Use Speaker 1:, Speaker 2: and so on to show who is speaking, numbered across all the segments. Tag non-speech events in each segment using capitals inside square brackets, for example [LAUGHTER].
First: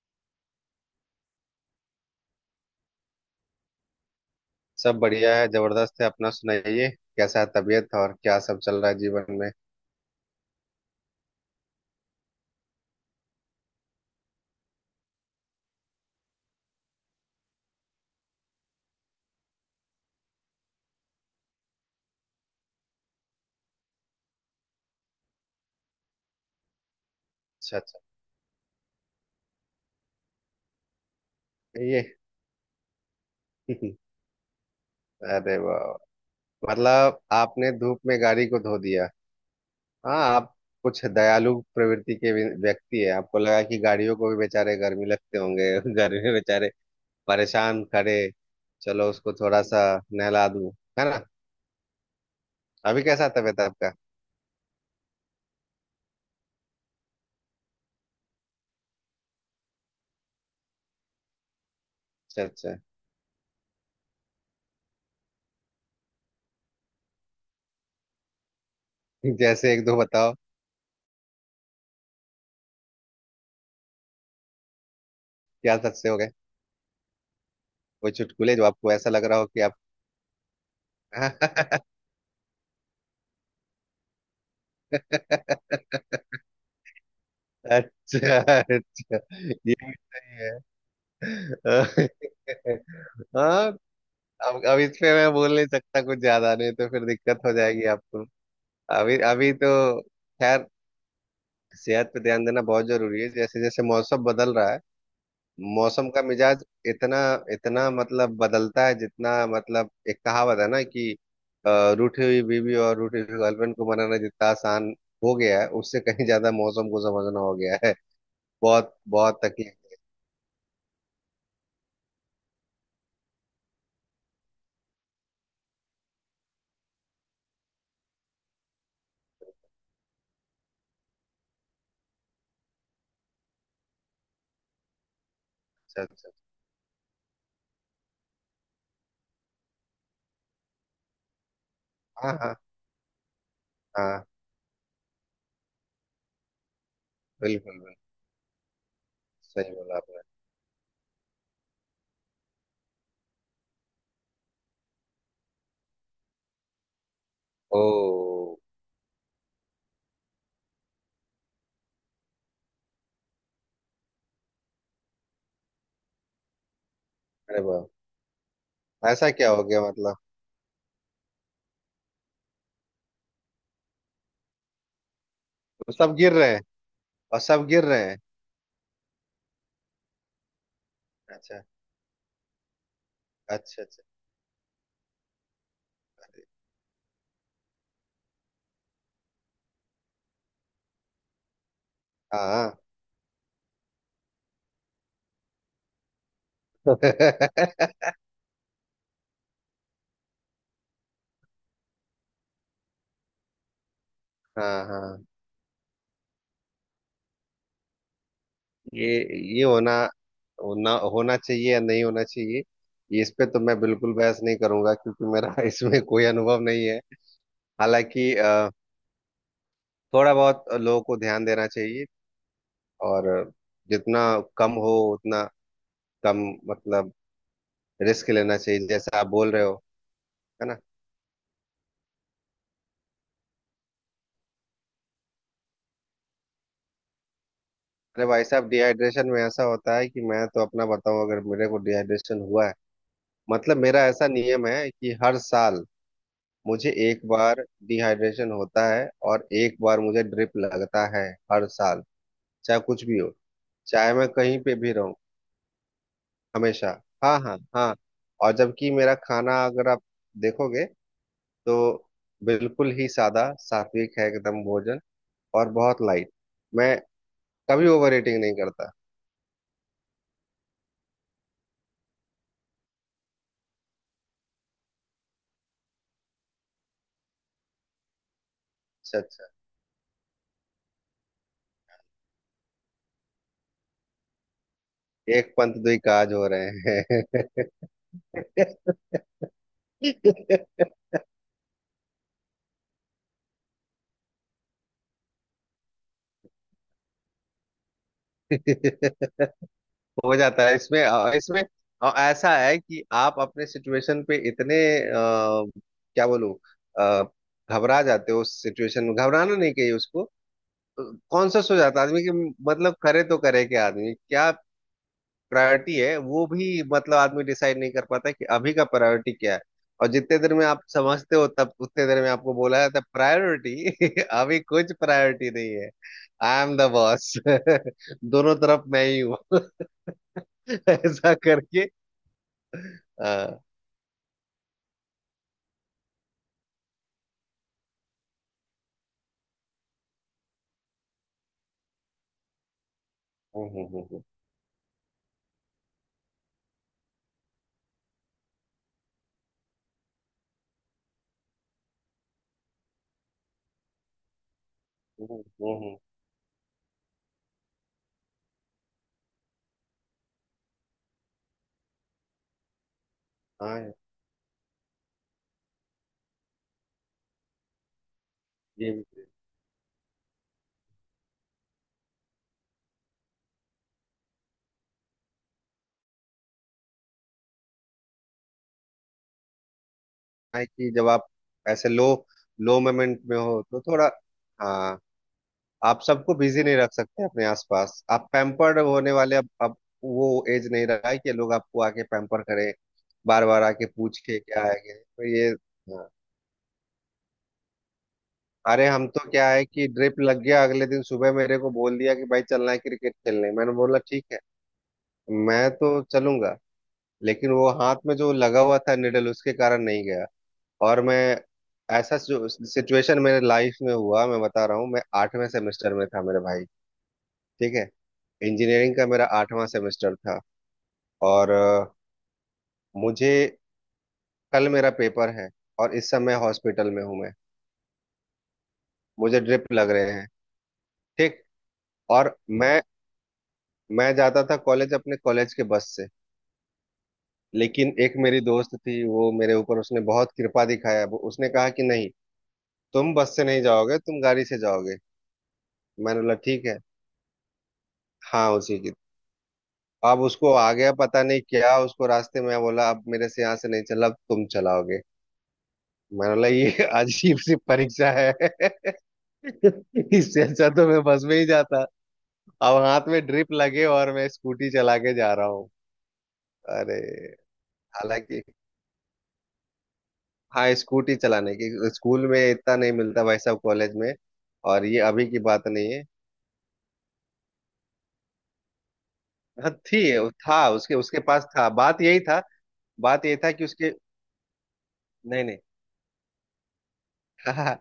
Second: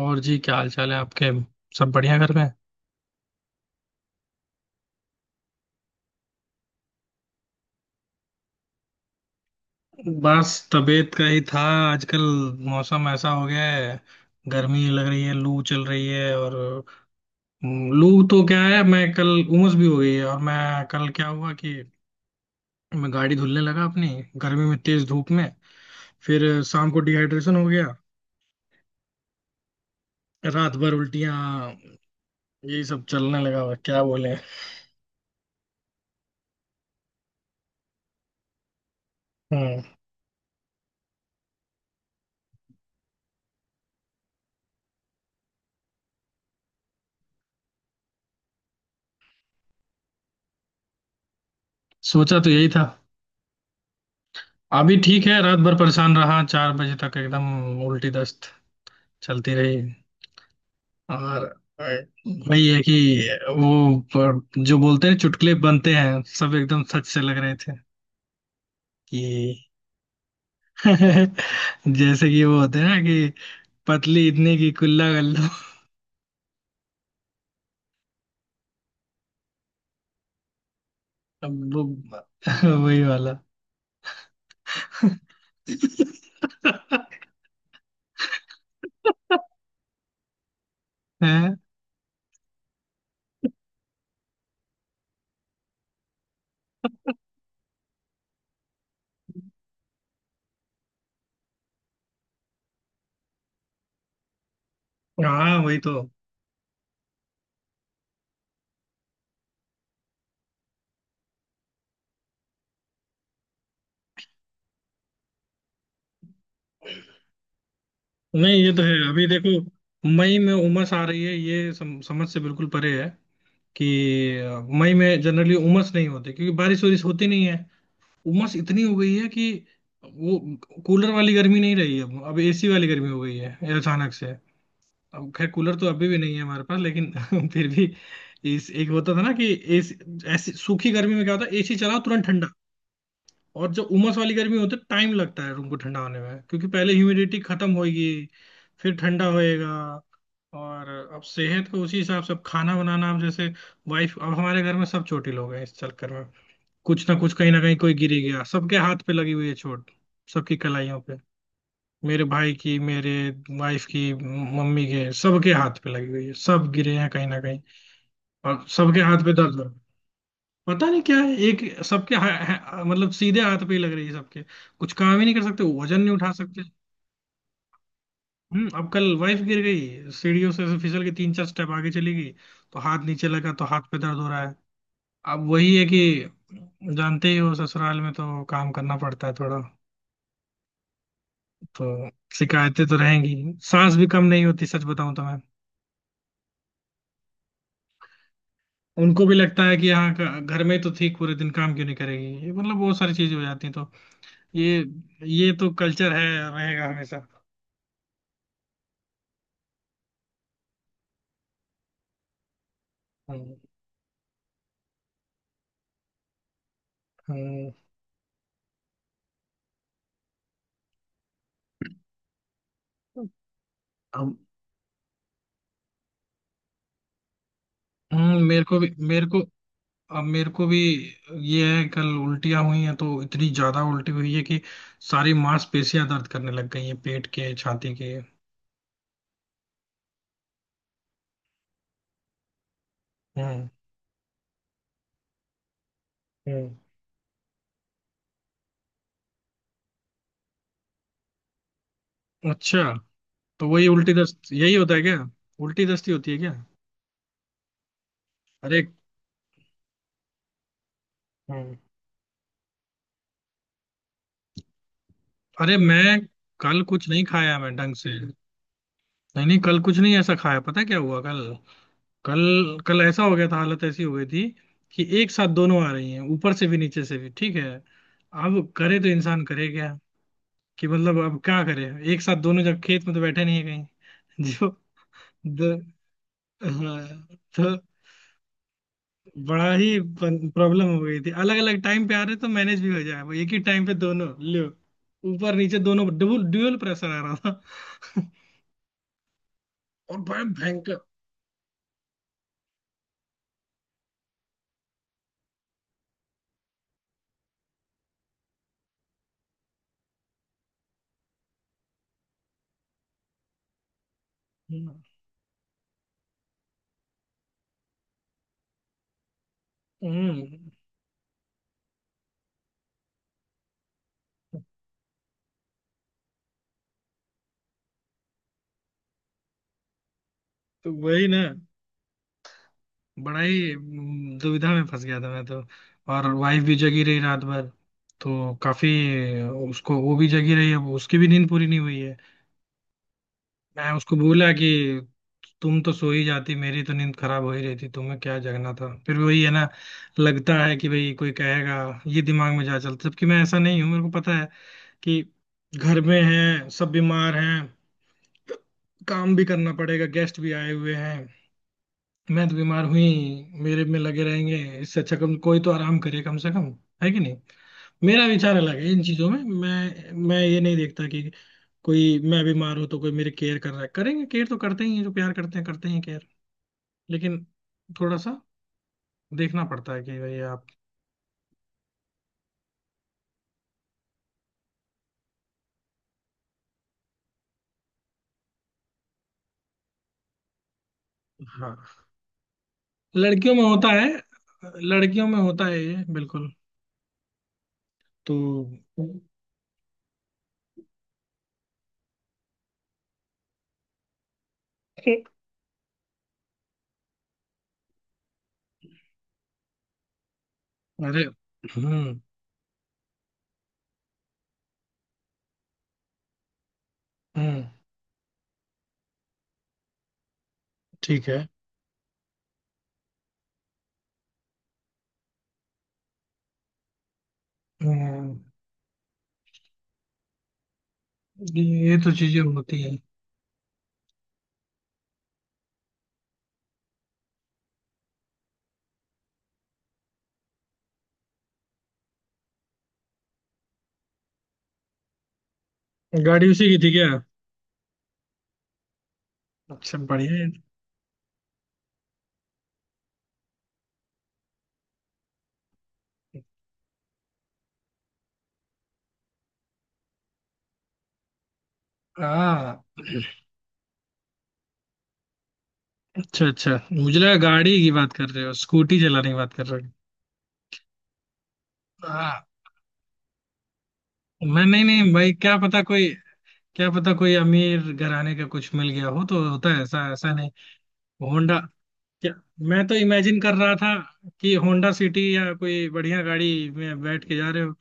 Speaker 1: और जी, क्या हाल चाल है आपके। सब बढ़िया घर में।
Speaker 2: सब बढ़िया है, जबरदस्त है। अपना सुनाइए, कैसा है तबीयत और क्या सब चल रहा है जीवन में।
Speaker 1: बस तबीयत का ही था आजकल। मौसम ऐसा हो गया है, गर्मी लग रही है, लू चल रही है। और लू तो क्या है, मैं कल उमस भी हो गई है। और मैं कल क्या हुआ कि मैं गाड़ी धुलने लगा अपनी, गर्मी में तेज धूप में। फिर शाम को डिहाइड्रेशन हो
Speaker 2: अच्छा
Speaker 1: गया,
Speaker 2: अच्छा।
Speaker 1: रात भर उल्टियां
Speaker 2: ये
Speaker 1: यही सब चलने लगा। और क्या
Speaker 2: [LAUGHS]
Speaker 1: बोले।
Speaker 2: अरे वाह! मतलब आपने धूप में गाड़ी को धो दिया।
Speaker 1: हम्म।
Speaker 2: हाँ आप कुछ दयालु प्रवृत्ति के भी व्यक्ति है, आपको लगा कि गाड़ियों को भी बेचारे गर्मी लगते होंगे। [LAUGHS] गर्मी में बेचारे परेशान खड़े, चलो उसको थोड़ा सा नहला दूं, है ना।
Speaker 1: सोचा तो यही था।
Speaker 2: अभी कैसा तबीयत है आपका?
Speaker 1: अभी ठीक है, रात भर परेशान रहा 4 बजे तक, एकदम उल्टी दस्त चलती रही। और और
Speaker 2: अच्छा
Speaker 1: वही
Speaker 2: अच्छा।
Speaker 1: है कि जो बोलते हैं, चुटकुले बनते हैं सब एकदम सच से लग रहे थे कि,
Speaker 2: [LAUGHS] जैसे एक दो बताओ।
Speaker 1: [LAUGHS] जैसे कि वो होते हैं ना कि पतली इतनी की कुल्ला कर लो।
Speaker 2: क्या सच से हो गए? कोई चुटकुले जो आपको ऐसा लग रहा हो कि
Speaker 1: अब
Speaker 2: आप…
Speaker 1: वो [LAUGHS] वही वाला।
Speaker 2: [LAUGHS] अच्छा अच्छा। ये भी सही है।
Speaker 1: हैं?
Speaker 2: [LAUGHS] हाँ। अब इस पे मैं बोल नहीं सकता कुछ ज्यादा, नहीं तो फिर दिक्कत हो जाएगी आपको। अभी अभी तो… खैर। सेहत पे ध्यान देना बहुत जरूरी है, जैसे जैसे मौसम बदल रहा है।
Speaker 1: हाँ, वही तो।
Speaker 2: मौसम का मिजाज इतना, इतना मतलब बदलता है जितना… मतलब एक कहावत है ना कि रूठी हुई बीवी और रूठी हुई गर्लफ्रेंड को मनाना जितना आसान हो गया है, उससे कहीं ज्यादा मौसम को समझना हो गया है।
Speaker 1: नहीं, ये तो है।
Speaker 2: बहुत
Speaker 1: अभी
Speaker 2: बहुत
Speaker 1: देखो,
Speaker 2: तकलीफ।
Speaker 1: मई में उमस आ रही है, ये समझ से बिल्कुल परे है कि, मई में जनरली उमस नहीं होती क्योंकि बारिश वारिश होती नहीं है। उमस इतनी हो गई है कि वो कूलर वाली गर्मी नहीं रही है, अब एसी वाली गर्मी हो गई है अचानक से। अब खैर कूलर तो
Speaker 2: अच्छा
Speaker 1: अभी भी
Speaker 2: अच्छा।
Speaker 1: नहीं है हमारे पास, लेकिन [LAUGHS] फिर भी। इस एक होता था ना कि एसी, ऐसी सूखी गर्मी में क्या होता है, एसी चलाओ तुरंत
Speaker 2: हाँ
Speaker 1: ठंडा।
Speaker 2: हाँ
Speaker 1: और जब उमस
Speaker 2: हाँ।
Speaker 1: वाली गर्मी होती है, टाइम लगता है रूम को ठंडा होने में, क्योंकि पहले ह्यूमिडिटी खत्म
Speaker 2: बिल्कुल बिल्कुल।
Speaker 1: होगी फिर ठंडा होएगा।
Speaker 2: सही बोला आपने।
Speaker 1: और अब सेहत को उसी हिसाब से, अब खाना बनाना, अब जैसे वाइफ, अब हमारे घर में सब छोटी लोग हैं इस चक्कर में, कुछ ना कुछ कहीं ना कहीं कोई गिर ही गया,
Speaker 2: ओ।
Speaker 1: सबके हाथ पे लगी हुई है चोट, सबकी कलाइयों पे। मेरे भाई की, मेरे वाइफ की, मम्मी के, सबके हाथ पे लगी हुई है, सब गिरे हैं कहीं ना
Speaker 2: अरे
Speaker 1: कहीं,
Speaker 2: वाह!
Speaker 1: और सबके हाथ
Speaker 2: ऐसा
Speaker 1: पे
Speaker 2: क्या
Speaker 1: दर्द हो
Speaker 2: हो
Speaker 1: रहा है।
Speaker 2: गया मतलब?
Speaker 1: पता नहीं क्या है, एक सबके हा, हा, मतलब सीधे हाथ पे ही लग रही है सबके, कुछ काम ही नहीं कर सकते,
Speaker 2: तो
Speaker 1: वजन नहीं
Speaker 2: सब
Speaker 1: उठा
Speaker 2: गिर रहे हैं?
Speaker 1: सकते।
Speaker 2: और सब गिर रहे हैं?
Speaker 1: हम्म। अब कल वाइफ गिर गई सीढ़ियों से, ऐसे फिसल के तीन चार
Speaker 2: अच्छा
Speaker 1: स्टेप आगे चली गई, तो हाथ नीचे लगा तो हाथ
Speaker 2: अच्छा
Speaker 1: पे
Speaker 2: अच्छा।
Speaker 1: दर्द हो रहा है। अब वही है कि जानते ही हो ससुराल में तो काम करना पड़ता है थोड़ा, तो
Speaker 2: हाँ।
Speaker 1: शिकायतें तो रहेंगी। सांस भी कम नहीं होती सच बताऊं तो मैं,
Speaker 2: [LAUGHS]
Speaker 1: उनको भी लगता है कि यहाँ का, घर में तो ठीक, पूरे दिन काम क्यों नहीं करेगी ये, मतलब बहुत सारी चीजें हो जाती हैं। तो ये
Speaker 2: हाँ हाँ।
Speaker 1: ये तो कल्चर है, रहेगा हमेशा।
Speaker 2: ये ये होना होना होना चाहिए या नहीं होना चाहिए, ये, इस पे
Speaker 1: हम्म।
Speaker 2: तो मैं बिल्कुल बहस नहीं करूंगा क्योंकि मेरा [LAUGHS] इसमें कोई अनुभव नहीं है।
Speaker 1: हम्म।
Speaker 2: हालांकि थोड़ा बहुत लोगों को ध्यान देना चाहिए, और जितना
Speaker 1: हम-
Speaker 2: कम हो उतना कम, मतलब रिस्क लेना
Speaker 1: मेरे को
Speaker 2: चाहिए
Speaker 1: भी,
Speaker 2: जैसा
Speaker 1: मेरे
Speaker 2: आप
Speaker 1: को
Speaker 2: बोल रहे हो,
Speaker 1: अब मेरे को
Speaker 2: है ना।
Speaker 1: भी ये है, कल उल्टियाँ हुई हैं तो इतनी ज्यादा उल्टी हुई है कि सारी मांसपेशियां दर्द करने लग गई हैं, पेट के छाती के।
Speaker 2: अरे भाई साहब, डिहाइड्रेशन में ऐसा होता है कि मैं तो अपना बताऊं, अगर मेरे को डिहाइड्रेशन हुआ है…
Speaker 1: हम्म।
Speaker 2: मतलब मेरा ऐसा नियम है कि हर साल
Speaker 1: हम्म।
Speaker 2: मुझे एक बार डिहाइड्रेशन होता है और एक बार मुझे ड्रिप लगता है, हर साल। चाहे
Speaker 1: अच्छा।
Speaker 2: कुछ भी हो,
Speaker 1: तो वही उल्टी
Speaker 2: चाहे मैं
Speaker 1: दस्त
Speaker 2: कहीं
Speaker 1: यही
Speaker 2: पे भी
Speaker 1: होता है
Speaker 2: रहूं,
Speaker 1: क्या, उल्टी दस्ती होती है क्या।
Speaker 2: हमेशा। हाँ हाँ हाँ। और
Speaker 1: अरे।
Speaker 2: जबकि मेरा खाना अगर आप देखोगे,
Speaker 1: हम्म।
Speaker 2: तो बिल्कुल ही सादा सात्विक है, एकदम भोजन, और
Speaker 1: अरे
Speaker 2: बहुत
Speaker 1: मैं
Speaker 2: लाइट।
Speaker 1: कल
Speaker 2: मैं
Speaker 1: कुछ नहीं खाया मैं
Speaker 2: कभी
Speaker 1: ढंग से।
Speaker 2: ओवर ईटिंग नहीं करता।
Speaker 1: नहीं नहीं, कल कुछ नहीं ऐसा खाया। पता है क्या हुआ कल, कल कल ऐसा हो गया था, हालत ऐसी हो गई थी कि एक साथ दोनों आ रही हैं ऊपर से भी नीचे से भी। ठीक है, अब करे तो इंसान करे क्या, कि मतलब अब क्या करे, एक साथ दोनों, जब खेत में तो बैठे नहीं है कहीं [LAUGHS] जो,
Speaker 2: एक पंथ
Speaker 1: द,
Speaker 2: दुई काज हो रहे
Speaker 1: हाँ,
Speaker 2: हैं।
Speaker 1: तो बड़ा ही प्रॉब्लम
Speaker 2: [LAUGHS]
Speaker 1: हो गई थी, अलग अलग टाइम पे आ रहे तो मैनेज भी हो जाए, वो एक ही टाइम पे दोनों, लो, ऊपर नीचे दोनों डबल ड्यूअल प्रेशर आ रहा था, और
Speaker 2: हो
Speaker 1: बड़ा
Speaker 2: जाता है
Speaker 1: भयंकर।
Speaker 2: इसमें, इसमें ऐसा है कि आप अपने सिचुएशन पे इतने क्या बोलूं, अ, घबरा जाते हो। उस सिचुएशन में घबराना नहीं चाहिए उसको, कॉन्शस हो जाता है आदमी कि मतलब करे तो करे क्या आदमी, क्या
Speaker 1: हम्म।
Speaker 2: प्रायोरिटी है वो भी, मतलब आदमी डिसाइड नहीं कर पाता है कि अभी का प्रायोरिटी क्या है। और जितने देर में
Speaker 1: हम्म।
Speaker 2: आप समझते हो, तब उतने देर में आपको बोला जाता है प्रायोरिटी [LAUGHS] अभी कुछ प्रायोरिटी नहीं है। I am the boss. [LAUGHS] दोनों तरफ मैं ही हूँ। [LAUGHS]
Speaker 1: तो वही
Speaker 2: ऐसा
Speaker 1: ना,
Speaker 2: करके।
Speaker 1: बड़ा
Speaker 2: हाँ।
Speaker 1: ही दुविधा में फंस गया था मैं तो। और वाइफ भी जगी रही रात भर, तो काफी, उसको, वो भी जगी रही है, उसकी भी नींद पूरी नहीं हुई है।
Speaker 2: हम्म,
Speaker 1: मैं
Speaker 2: हम्म,
Speaker 1: उसको
Speaker 2: हम्म,
Speaker 1: बोला कि तुम तो सो ही जाती, मेरी तो नींद खराब हो ही रही थी, तुम्हें क्या जगना था। फिर वही है ना, लगता है कि भाई कोई कहेगा, ये दिमाग में जा चलता, जबकि मैं ऐसा नहीं हूँ, मेरे को पता है कि
Speaker 2: हम्म, हम्म,
Speaker 1: घर में है, सब बीमार हैं, काम भी करना पड़ेगा, गेस्ट भी आए हुए हैं, मैं तो बीमार हुई, मेरे
Speaker 2: हाँ,
Speaker 1: में लगे रहेंगे, इससे अच्छा कम कोई तो आराम करे कम से कम, है कि नहीं। मेरा विचार अलग
Speaker 2: ये
Speaker 1: है इन
Speaker 2: भी
Speaker 1: चीजों में, मैं ये नहीं देखता कि कोई, मैं बीमार हूं तो कोई मेरी केयर कर रहा है, करेंगे, केयर तो करते ही हैं जो प्यार करते हैं, करते ही हैं केयर। लेकिन थोड़ा सा देखना पड़ता है कि भाई
Speaker 2: है
Speaker 1: आप,
Speaker 2: कि जब आप ऐसे लो, लो मोमेंट में हो तो थोड़ा… हाँ, आप सबको बिजी नहीं रख सकते अपने आसपास। आप पैम्पर्ड होने वाले… अब वो एज नहीं रहा है कि लोग आपको आके
Speaker 1: हाँ,
Speaker 2: पैम्पर करें, बार
Speaker 1: लड़कियों में
Speaker 2: बार आके
Speaker 1: होता है।
Speaker 2: पूछ के क्या है क्या है।
Speaker 1: लड़कियों
Speaker 2: तो
Speaker 1: में
Speaker 2: ये
Speaker 1: होता है ये,
Speaker 2: हाँ।
Speaker 1: बिल्कुल। तो
Speaker 2: अरे, हम तो क्या है कि ड्रिप लग गया, अगले दिन सुबह मेरे को बोल दिया कि भाई चलना है क्रिकेट खेलने। मैंने बोला ठीक है,
Speaker 1: ठीक।
Speaker 2: मैं तो चलूंगा। लेकिन वो हाथ में जो लगा हुआ था निडल, उसके कारण नहीं गया। और मैं…
Speaker 1: अरे। हम्म।
Speaker 2: ऐसा सिचुएशन मेरे लाइफ में हुआ, मैं बता रहा हूँ, मैं आठवें सेमेस्टर में था मेरे भाई,
Speaker 1: हम्म।
Speaker 2: ठीक है, इंजीनियरिंग का मेरा आठवां सेमेस्टर था।
Speaker 1: ठीक है।
Speaker 2: और मुझे… कल मेरा पेपर है और इस समय हॉस्पिटल में हूं मैं,
Speaker 1: हम्म।
Speaker 2: मुझे ड्रिप लग रहे हैं, ठीक।
Speaker 1: ये तो
Speaker 2: और
Speaker 1: चीजें
Speaker 2: मैं
Speaker 1: होती है।
Speaker 2: मैं जाता था कॉलेज अपने कॉलेज के बस से। लेकिन एक मेरी दोस्त थी, वो मेरे ऊपर उसने बहुत कृपा दिखाया, वो उसने कहा कि नहीं, तुम बस से नहीं जाओगे, तुम गाड़ी से जाओगे। मैंने बोला
Speaker 1: गाड़ी
Speaker 2: ठीक
Speaker 1: उसी की
Speaker 2: है।
Speaker 1: थी क्या।
Speaker 2: हाँ, उसी की।
Speaker 1: अच्छा
Speaker 2: अब
Speaker 1: बढ़िया है।
Speaker 2: उसको आ गया पता नहीं क्या, उसको रास्ते में बोला अब मेरे से यहाँ से नहीं चला, अब तुम चलाओगे। मतलब ये अजीब सी परीक्षा है। [LAUGHS] इससे अच्छा तो मैं बस में ही जाता। अब
Speaker 1: हाँ।
Speaker 2: हाथ में ड्रिप लगे और मैं स्कूटी चला के जा रहा हूँ।
Speaker 1: अच्छा अच्छा,
Speaker 2: अरे।
Speaker 1: मुझे लगा गाड़ी की बात कर
Speaker 2: हालांकि…
Speaker 1: रहे हो, स्कूटी चलाने की बात कर रहे हो।
Speaker 2: हाँ, स्कूटी चलाने की। स्कूल
Speaker 1: हाँ।
Speaker 2: में इतना नहीं मिलता भाई साहब, कॉलेज में।
Speaker 1: मैं, नहीं
Speaker 2: और ये
Speaker 1: नहीं
Speaker 2: अभी
Speaker 1: भाई
Speaker 2: की
Speaker 1: क्या
Speaker 2: बात
Speaker 1: पता
Speaker 2: नहीं है।
Speaker 1: कोई, क्या पता कोई अमीर घराने का कुछ मिल गया हो, तो होता
Speaker 2: हाँ
Speaker 1: है
Speaker 2: थी।
Speaker 1: ऐसा, ऐसा नहीं।
Speaker 2: था, उसके उसके पास
Speaker 1: होंडा?
Speaker 2: था, बात यही
Speaker 1: क्या?
Speaker 2: था।
Speaker 1: मैं तो
Speaker 2: बात यही
Speaker 1: इमेजिन
Speaker 2: था
Speaker 1: कर
Speaker 2: कि
Speaker 1: रहा
Speaker 2: उसके…
Speaker 1: था कि होंडा सिटी
Speaker 2: नहीं
Speaker 1: या
Speaker 2: नहीं।
Speaker 1: कोई बढ़िया गाड़ी में बैठ के
Speaker 2: [LAUGHS]
Speaker 1: जा रहे
Speaker 2: ना
Speaker 1: हो।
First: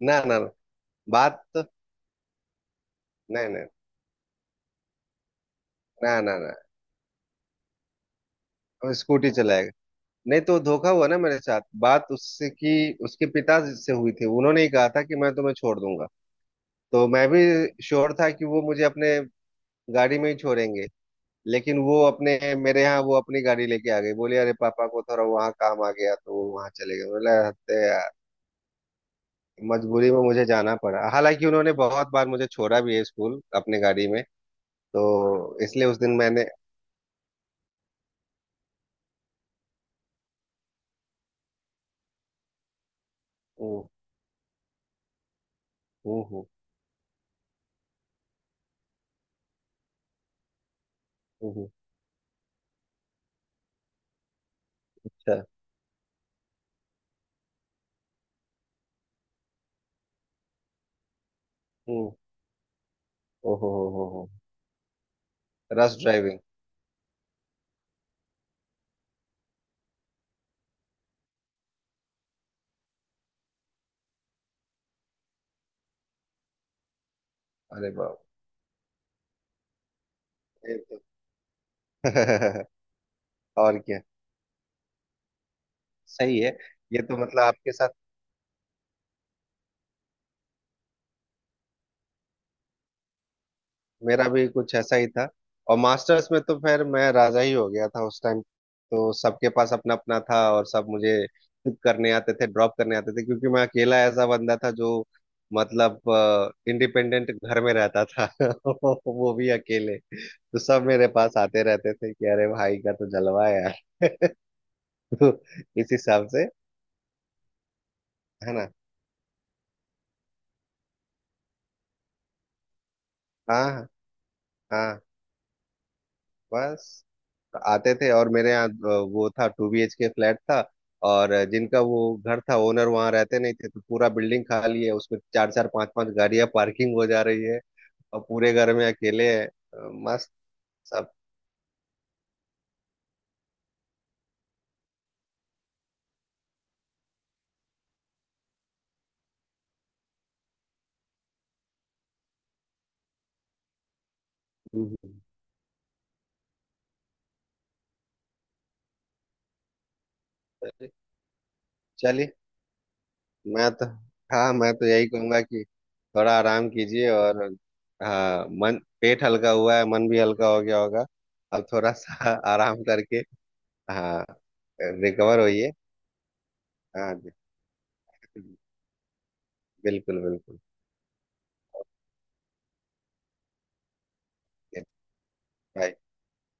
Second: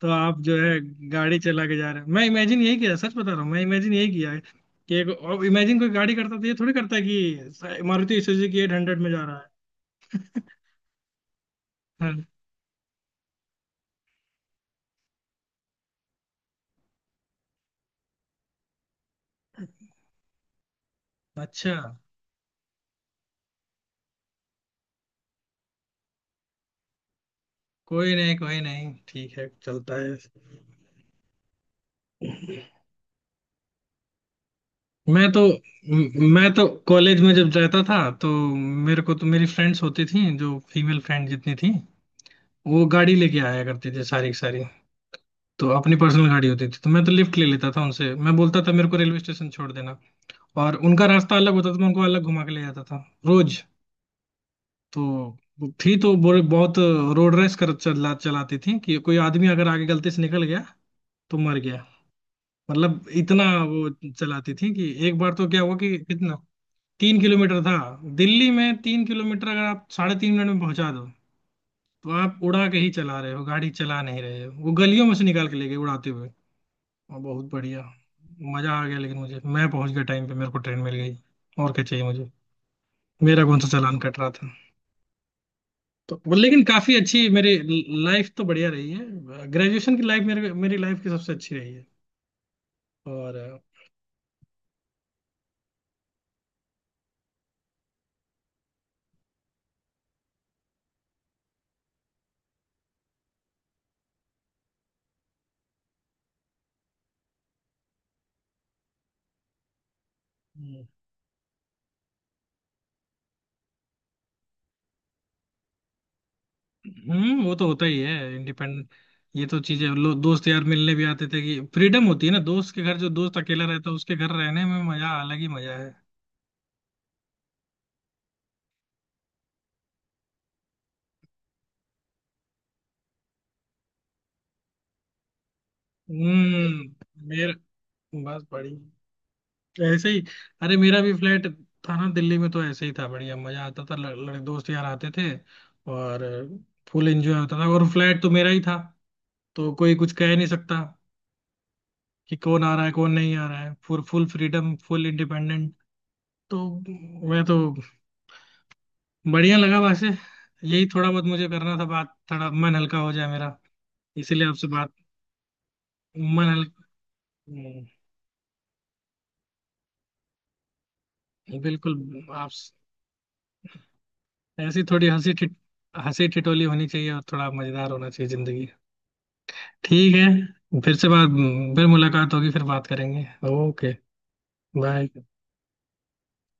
Speaker 1: तो
Speaker 2: ना
Speaker 1: आप
Speaker 2: ना,
Speaker 1: जो है गाड़ी
Speaker 2: बात तो…
Speaker 1: चला के जा रहे हो, मैं इमेजिन यही किया, सच बता रहा
Speaker 2: नहीं
Speaker 1: हूँ, मैं
Speaker 2: नहीं।
Speaker 1: इमेजिन यही किया है कि, एक और इमेजिन, कोई गाड़ी
Speaker 2: ना ना
Speaker 1: करता तो
Speaker 2: ना।
Speaker 1: ये थोड़ी करता है कि मारुति सुजुकी 800 में जा
Speaker 2: स्कूटी
Speaker 1: रहा है।
Speaker 2: चलाएगा। नहीं तो धोखा हुआ ना मेरे साथ, बात
Speaker 1: हाँ।
Speaker 2: उससे कि उसके पिता से हुई थी, उन्होंने ही कहा था कि मैं तुम्हें छोड़ दूंगा। तो मैं भी श्योर था कि वो मुझे अपने गाड़ी में ही छोड़ेंगे।
Speaker 1: अच्छा।
Speaker 2: लेकिन वो अपने मेरे यहाँ वो अपनी गाड़ी लेके आ गई, बोली अरे पापा को थोड़ा वहाँ काम आ गया तो वो वहाँ चले गए, बोला "हत्ते यार"।
Speaker 1: कोई नहीं कोई नहीं, ठीक है चलता
Speaker 2: मजबूरी
Speaker 1: है।
Speaker 2: में मुझे जाना पड़ा, हालांकि उन्होंने बहुत बार मुझे छोड़ा भी है स्कूल अपनी गाड़ी में,
Speaker 1: मैं तो,
Speaker 2: तो इसलिए उस दिन मैंने…
Speaker 1: मैं तो कॉलेज में जब जाता था तो मेरे को तो मेरी फ्रेंड्स होती थी, जो फीमेल फ्रेंड जितनी थी वो गाड़ी लेके आया
Speaker 2: हम्म,
Speaker 1: करती थी सारी की सारी। तो अपनी
Speaker 2: हम्म,
Speaker 1: पर्सनल
Speaker 2: हम्म,
Speaker 1: गाड़ी होती थी, तो मैं तो लिफ्ट ले लेता था उनसे, मैं बोलता था मेरे को रेलवे स्टेशन छोड़ देना, और उनका रास्ता
Speaker 2: हम्म,
Speaker 1: अलग
Speaker 2: हम्म,
Speaker 1: होता था, मैं उनको अलग घुमा के ले जाता था रोज। तो
Speaker 2: अच्छा,
Speaker 1: वो थी तो बहुत रोड रेस कर चला चलाती थी, कि कोई आदमी अगर आगे गलती से निकल गया तो मर गया,
Speaker 2: हम्म।
Speaker 1: मतलब इतना
Speaker 2: ओहो
Speaker 1: वो
Speaker 2: हो हो।
Speaker 1: चलाती थी, कि एक बार तो क्या हुआ कि,
Speaker 2: रश
Speaker 1: कितना,
Speaker 2: ड्राइविंग।
Speaker 1: 3 किलोमीटर था, दिल्ली में 3 किलोमीटर अगर आप साढ़े 3 मिनट में पहुंचा दो तो आप उड़ा के ही चला रहे हो, गाड़ी चला नहीं रहे हो। वो गलियों में से निकाल के ले गए उड़ाते हुए। हाँ, बहुत बढ़िया,
Speaker 2: अरे बाप!
Speaker 1: मजा आ गया। लेकिन मुझे, मैं पहुंच गया टाइम पे, मेरे को
Speaker 2: ये
Speaker 1: ट्रेन मिल
Speaker 2: तो
Speaker 1: गई, और क्या चाहिए मुझे,
Speaker 2: [LAUGHS]
Speaker 1: मेरा कौन सा
Speaker 2: और
Speaker 1: चालान
Speaker 2: क्या।
Speaker 1: कट रहा था। तो वो
Speaker 2: सही है।
Speaker 1: लेकिन काफी
Speaker 2: ये तो
Speaker 1: अच्छी
Speaker 2: मतलब
Speaker 1: मेरी
Speaker 2: आपके साथ…
Speaker 1: लाइफ तो बढ़िया रही है, ग्रेजुएशन की लाइफ, मेरे, मेरी लाइफ की सबसे अच्छी रही है। और
Speaker 2: मेरा भी कुछ ऐसा ही था। और मास्टर्स में तो फिर मैं राजा ही हो गया था, उस टाइम तो सबके पास अपना अपना था और सब मुझे पिक करने आते थे, ड्रॉप करने आते थे, क्योंकि मैं अकेला ऐसा बंदा था जो मतलब इंडिपेंडेंट घर में रहता था। [LAUGHS] वो भी अकेले, तो सब मेरे पास आते रहते थे कि अरे भाई का तो जलवा है यार। [LAUGHS] तो इस हिसाब से,
Speaker 1: हम्म। वो तो होता ही है
Speaker 2: है ना।
Speaker 1: इंडिपेंडेंट। ये तो चीजें, लोग, दोस्त यार मिलने भी आते थे कि, फ्रीडम होती है ना दोस्त के घर, जो दोस्त अकेला
Speaker 2: हाँ हाँ
Speaker 1: रहता है उसके घर रहने में
Speaker 2: हाँ,
Speaker 1: मजा, अलग ही मजा है।
Speaker 2: बस आते थे। और मेरे यहाँ वो था, 2 BHK फ्लैट था। और जिनका वो घर था ओनर, वहाँ रहते नहीं थे, तो पूरा बिल्डिंग खाली है, उसमें चार चार पांच पांच गाड़ियां पार्किंग हो जा
Speaker 1: हम्म।
Speaker 2: रही
Speaker 1: मेरा,
Speaker 2: है। और
Speaker 1: बस
Speaker 2: पूरे घर
Speaker 1: बढ़िया,
Speaker 2: में अकेले है,
Speaker 1: ऐसे ही।
Speaker 2: मस्त।
Speaker 1: अरे मेरा
Speaker 2: सब
Speaker 1: भी फ्लैट था ना दिल्ली में, तो ऐसे ही था, बढ़िया मजा आता था, लड़, लड़, दोस्त यार आते थे, और फुल एंजॉय होता था, और फ्लैट तो मेरा ही था, तो कोई कुछ कह नहीं सकता कि कौन आ रहा है कौन नहीं आ रहा है, फुल फुल फ्रीडम फुल
Speaker 2: हम्म।
Speaker 1: इंडिपेंडेंट। तो मैं तो, बढ़िया लगा वैसे, यही थोड़ा बहुत मुझे करना था बात,
Speaker 2: चलिए।
Speaker 1: थोड़ा मन हल्का हो जाए मेरा,
Speaker 2: मैं तो…
Speaker 1: इसीलिए
Speaker 2: हाँ
Speaker 1: आपसे
Speaker 2: मैं तो
Speaker 1: बात।
Speaker 2: यही कहूंगा कि थोड़ा
Speaker 1: मन
Speaker 2: आराम
Speaker 1: हल्का,
Speaker 2: कीजिए और… हाँ, मन, पेट हल्का हुआ है, मन भी हल्का हो गया होगा। अब थोड़ा
Speaker 1: बिल्कुल।
Speaker 2: सा [LAUGHS]
Speaker 1: आप,
Speaker 2: आराम करके… हाँ,
Speaker 1: ऐसी थोड़ी
Speaker 2: रिकवर होइए।
Speaker 1: हंसी ठिठोली होनी चाहिए,
Speaker 2: हाँ
Speaker 1: और थोड़ा मजेदार होना चाहिए जिंदगी। ठीक
Speaker 2: बिल्कुल
Speaker 1: है,
Speaker 2: बिल्कुल।
Speaker 1: फिर से बात, फिर मुलाकात होगी, फिर बात करेंगे। ओके। बाय।
Speaker 2: बाय।